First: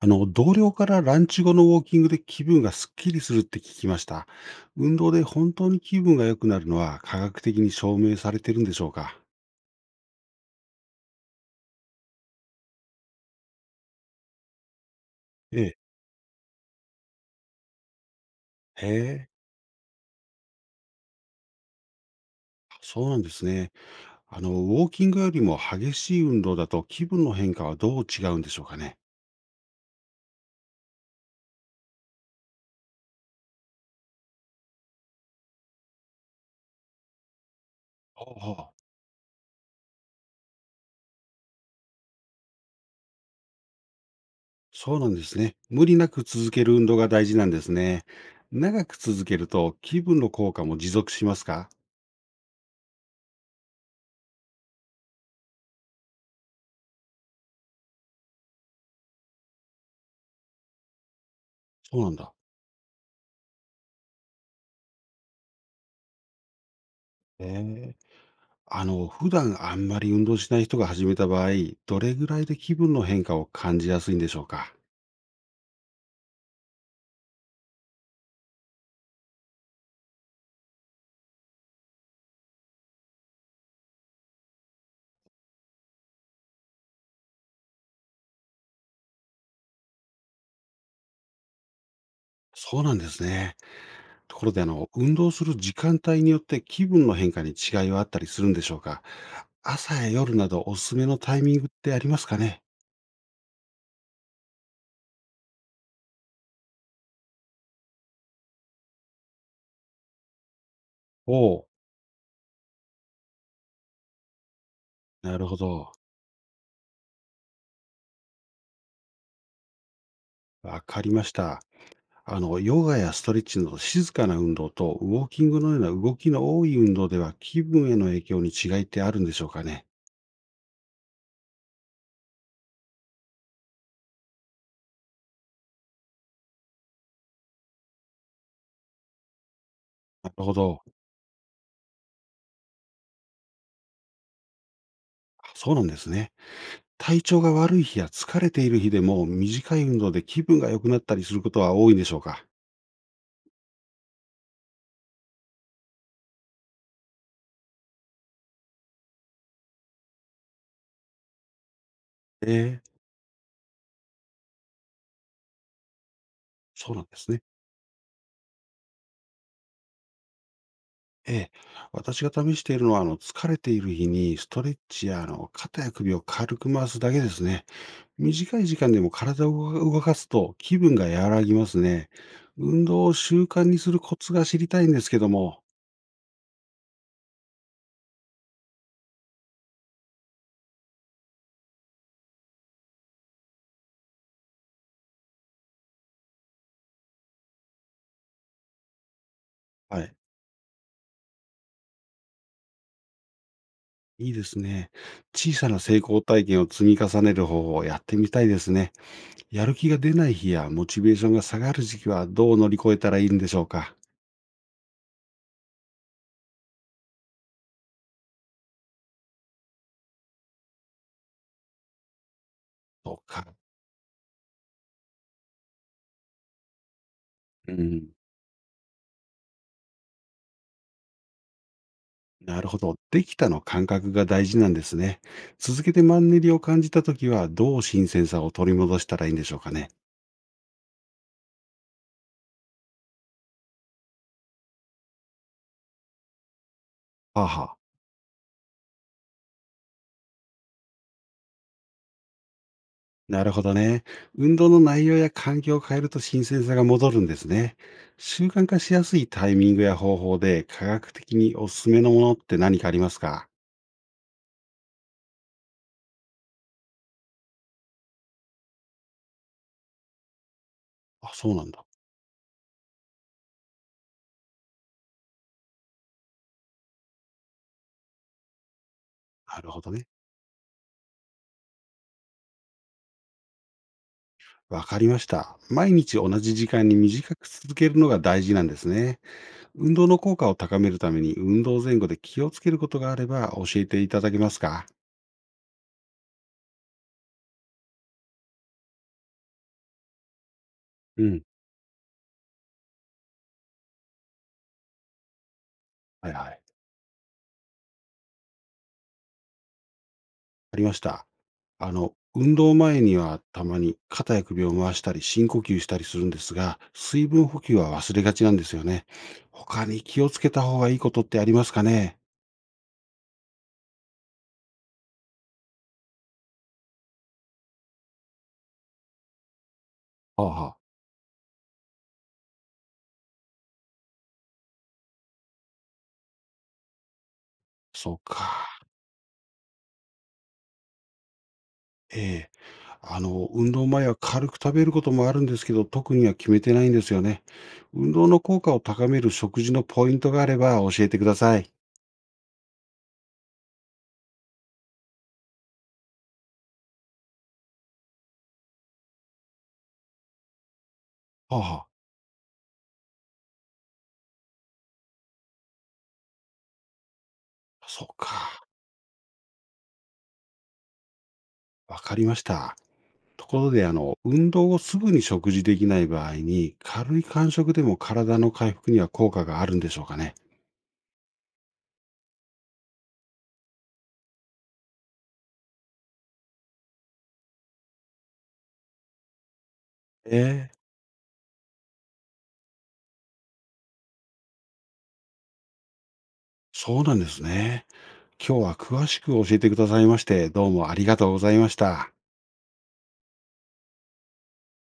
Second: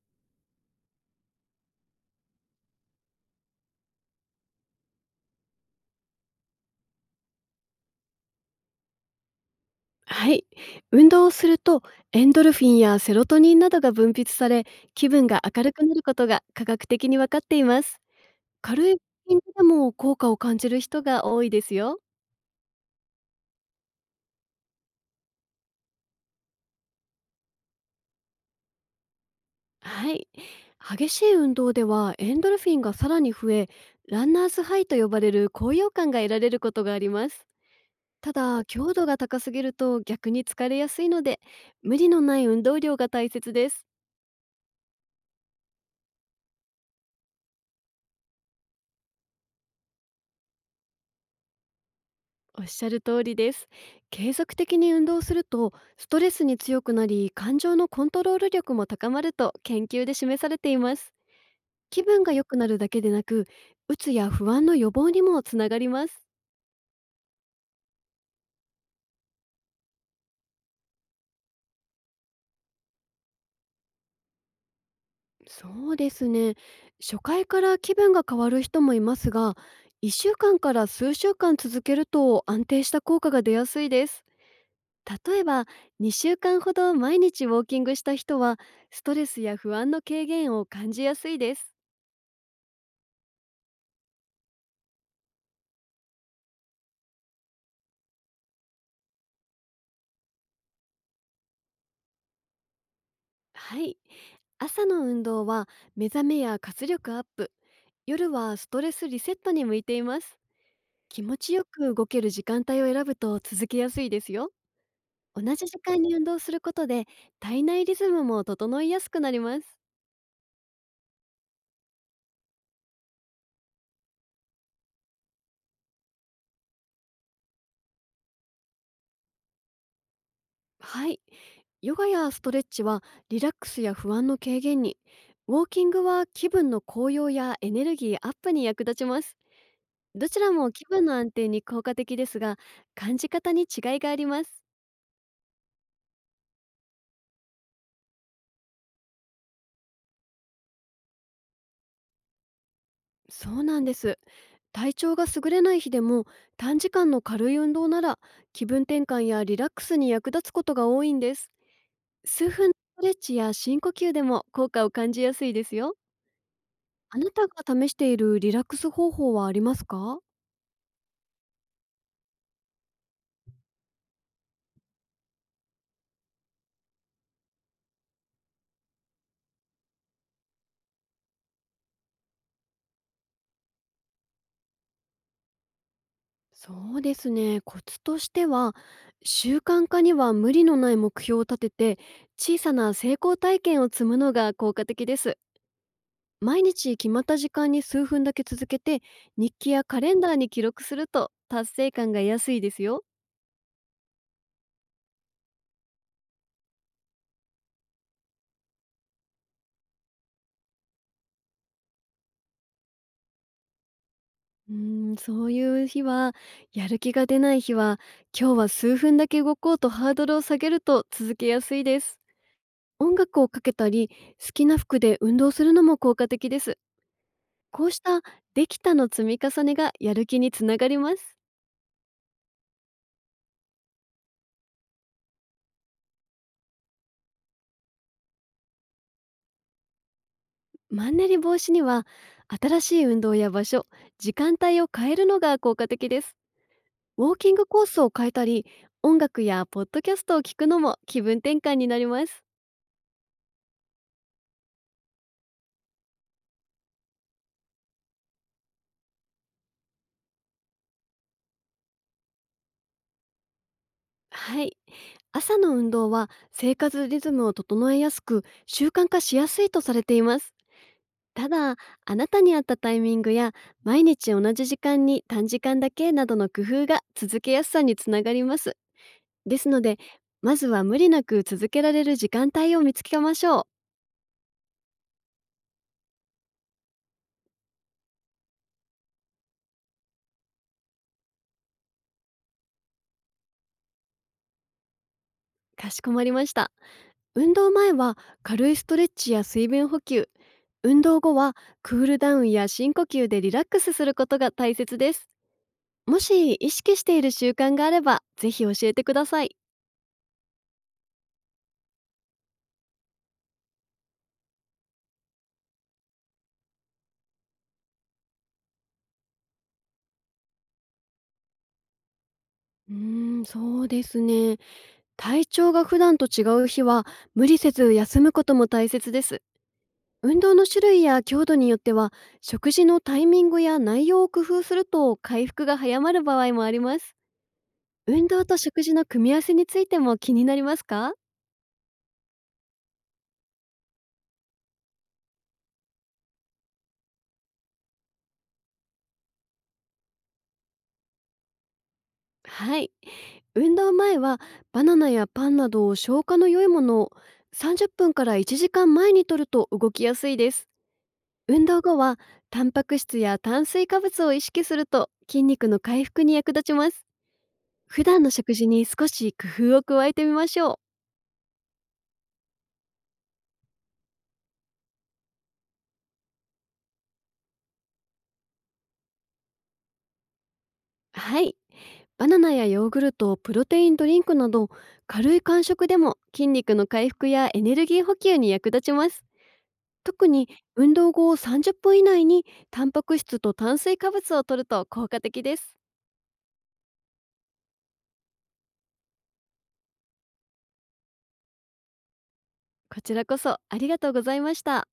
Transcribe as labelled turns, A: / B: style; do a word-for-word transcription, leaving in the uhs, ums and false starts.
A: あの、同僚からランチ後のウォーキングで気分がすっきりするって聞きました。運動で本当に気分が良くなるのは科学的に証明されてるんでしょうか？
B: はい。運動をすると、エンドルフィンやセロトニンなどが分泌され、気分が
A: え
B: 明る
A: え。
B: くなることが科学的に分かっています。
A: へ
B: 軽い
A: え、
B: 筋トレでも効果を感じる人が多いですよ。
A: そうなんですね。あの、ウォーキングよりも激しい運動だと気分の変化はどう違うんでしょうかね？
B: はい。激しい運動ではエンドルフィンがさらに増え、ランナーズハイと呼ばれる高揚感が得られることがあります。
A: ああ、
B: た
A: ほうほ
B: だ、
A: う。
B: 強度が高すぎると逆に疲れやすいので、無理のない運動量が大切です。
A: そうなんですね。無理なく続ける運動が大事なんですね。長く続けると気分の効果も持続しますか？
B: おっしゃる通りです。継続的に運動すると、ストレスに強くなり感情のコントロール力も高まると研究で示されています。
A: そう
B: 気
A: なん
B: 分
A: だ。
B: が良くなるだけでなく、うつや不安の予防にもつながります。
A: へえ。あの、普段あんまり運動しない人が始めた場合、どれぐらいで気分の変化を感じやすいんでしょうか？
B: そうですね。初回から気分が変わる人もいますが、いっしゅうかんから数週間続けると安定した効果が出やすいです。例えば、にしゅうかんほど毎日ウォーキングした人は、ストレスや不安の軽減を感じやすいです。
A: そうなんですね。ところで、あの、運動する時間帯によって気分の変化に違いはあったりするんでしょうか？朝や夜などおすすめのタイミングってありますかね？
B: はい。朝の運動は目覚めや活力アップ、夜はストレスリセットに向いています。気
A: お
B: 持ちよ
A: お、
B: く動ける時間帯を選ぶと続けやすいですよ。
A: な
B: 同
A: るほ
B: じ時
A: ど。
B: 間に運動することで、体内リズムも整いやすくなります。
A: わかりました。あの、ヨガやストレッチなど静かな運動とウォーキングのような動きの多い運動では気分への影響に違いってあるんでしょうかね？
B: はい。ヨガやストレッチはリラックスや不安の軽減に、ウォーキングは気分の高揚やエネルギーアップに役立ちます。ど
A: な
B: ち
A: る
B: ら
A: ほ
B: も
A: ど。
B: 気分の安定に効果的ですが、感じ方に違いがあります。
A: あ、そうなんですね。体調が悪い日や疲れている日でも、短い運動で気分が良くなったりすることは多いんでしょうか？
B: そうなんです。体調が優れない日でも、短時間の軽い運動なら気分転換やリラックスに役立つことが多いんです。
A: え
B: 数分の
A: え、
B: ストレッチや深呼吸でも効果を感じやすいですよ。
A: そうなんで
B: あな
A: すね。
B: たが試しているリラックス方法はありますか？
A: ええ。私が試しているのは、あの、疲れている日にストレッチや、あの、肩や首を軽く回すだけですね。短い時間でも体を動動かすと気分が和らぎますね。運動を習慣にするコツが知りたいんですけども。
B: そうですね。コツとしては、習慣化には無理のない目標を立てて小さな成功体験を積むのが効果的です。毎日決まった時間に数分だけ続けて、日記やカ
A: は
B: レ
A: い、
B: ンダーに記録すると達成感が安いですよ。
A: いいですね。小さな成功体験を積み重ねる方法をやってみたいですね。やる気が出ない日やモチベーションが下がる時期はどう乗り越えたらいいんでしょうか？
B: うーんそういう日は、やる気が出ない日は今日は数分だけ動こうとハードルを下げると続けやすいです。音
A: と
B: 楽を
A: か、
B: かけたり、好きな服で運動するのも効果的です。
A: う
B: こうし
A: ん、
B: た、できたの積み重ねがやる気につながります。
A: なるほど。できたの感覚が大事なんですね。続けてマンネリを感じたときは、どう新鮮さを取り戻したらいいんでしょうかね。
B: マンネリ防止には、新しい運動や場所、時間帯を変えるのが効果的です。ウォー
A: はあ、
B: キン
A: は
B: グ
A: あ、
B: コースを変えたり、音楽やポッドキャストを聞くのも気分転換になります。
A: なるほどね。運動の内容や環境を変えると新鮮さが戻るんですね。習慣化しやすいタイミングや方法で科学的におすすめのものって何かありますか？
B: はい。朝の運動は生活リズムを整えやすく、習慣化しやすいとされています。
A: あ、
B: た
A: そうなん
B: だ、
A: だ。
B: あなたに合ったタイミングや、毎日同じ時間に短時間だけなどの工夫が続けやすさにつながります。で
A: な
B: す
A: るほ
B: の
A: ど
B: で、
A: ね。
B: まずは無理なく続けられる時間帯を見つけましょう。
A: わかりました。毎日同じ時間に短く続けるのが大事なんですね。運動の効果を高めるために運動前後で気をつけることがあれば教えていただけますか？
B: かしこまりました。運動前は軽いストレッチや水分補給、運動
A: う
B: 後
A: ん。
B: はクールダウンや深呼吸でリラックスすることが大切です。も
A: はいは
B: し
A: い。
B: 意識している習慣があれば、ぜひ教えてください。
A: ありました。あの、運動前にはたまに肩や首を回したり深呼吸したりするんですが、水分補給は忘れがちなんですよね。他に気をつけた方がいいことってありますかね？
B: うーんそうですね。体調が普段と違う日は無理せず休むことも大切です。運
A: はあ
B: 動の
A: はあ。
B: 種類や強度によっては、食事のタイミングや内容を工夫すると回復が早まる場合もあります。
A: そう
B: 運動と
A: か。
B: 食事の組み合わせについても気になりますか？
A: ええ。あの、運動前は軽く食べることもあるんですけど、特には決めてないんですよね。運動の効果を高める食事のポイントがあれば教えてください。
B: はい。運動前はバナナやパンなどを消化の良いものを、さんじゅっぷんからいちじかんまえに摂ると動きやすいです。運動
A: あ
B: 後はタンパク質や炭水化物を意識すると筋肉の回復に役立ちます。
A: あ、
B: 普
A: そう
B: 段の食
A: か。
B: 事に少し工夫を加えてみましょう。
A: わかりました。ところで、あの、運動をすぐに食事できない場合に、軽い間食でも体の回復には効果があるんでしょうかね。
B: はい。バナナやヨーグルト、プロテインドリンクなど軽い間食でも筋肉の回復やエネルギー補給に役立ちます。特
A: え
B: に
A: え、
B: 運動後さんじゅっぷん以内にタンパク質と炭水化物を摂ると効果的です。
A: そうなんですね。今日は詳しく教えてくださいまして、どうもありがとうございました。
B: こちらこそありがとうございました。